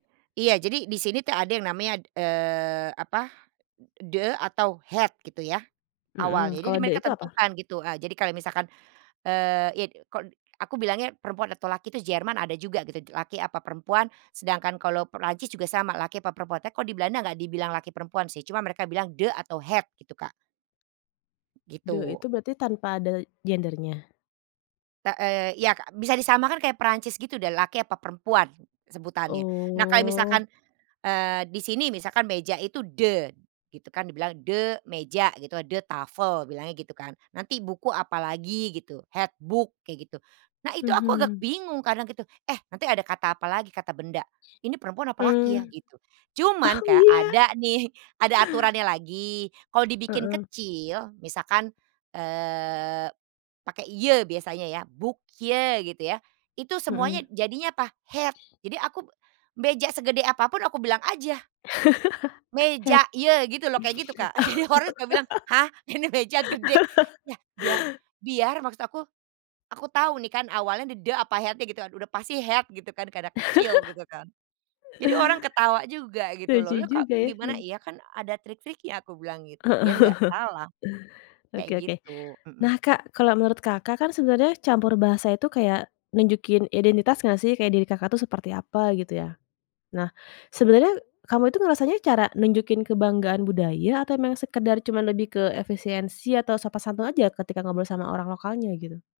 Iya, jadi di sini tuh ada yang namanya, d eee, apa, e "de", atau "het", gitu ya. Hmm. Awalnya, jadi Kalau "de" mereka itu apa? tentukan gitu, eee, jadi kalau misalkan, eee, yit kon aku bilangnya perempuan atau laki itu Jerman ada juga gitu, laki apa perempuan, sedangkan kalau Perancis juga sama, laki apa perempuan. Teko di Belanda nggak dibilang laki perempuan sih, cuma mereka bilang "de", atau "het", gitu, Kak. "De" Gitu. itu berarti tanpa ada gendernya? Ta eee, ya, Kak, bisa disamakan kayak Perancis gitu deh, laki apa perempuan se sebutannya. Nah, kalau Oh. misalkan, eee, di sini, misalkan, meja itu "de", gitu kan, dibilang de meja gitu, "de tafel", bilangnya gitu kan. Nanti buku apalagi, gitu. "het boek", kayak gitu. Nah, itu aku agak Mhm. bingung kadang gitu, eh nanti ada kata apalagi, kata benda, ini perempuan apa Mmm. laki ya? Gitu. Cuman, Oh, kayak ya? ada nih, ada aturannya lagi, kalau dibikin Heeh. kecil, misalkan, eee, pakai "je", biasanya ya. "Boekje", gitu ya. Itu Hmm. semuanya jadinya apa? Het. Jadi aku p meja segede apa pun aku bilang aja Het. "meja je," gitu loh, kayak gitu, Kak. Jadi orang suka bilang, "Hah, ini meja gede?" Yah biar biar maksud aku, aku tahu nih kan awalnya d "de", apa, "het-nya", gitu aduh. Udah pasti "het" gitu kan, karena kecil gitu kan. Jadi orang ketawa juga, gitu loh. Lucu "Loh loh kok juga ya. gimana? Mmm. Iya kan ada trik-triknya," aku bilang gitu. Heeh. Biar nggak salah, kayak Oke oke. gitu, Nah hmm. Kak, kalau menurut Kakak kan sebenarnya campur bahasa itu kayak nunjukin identitas nggak sih? Kayak diri Kakak tuh seperti apa, gitu ya. Nah, sebenarnya kamu itu ngerasanya cara nunjukin kebanggaan budaya atau emang sekadar cuma lebih ke efisiensi atau sopan santun aja, ketika ngobrol sama orang lokalnya, gitu?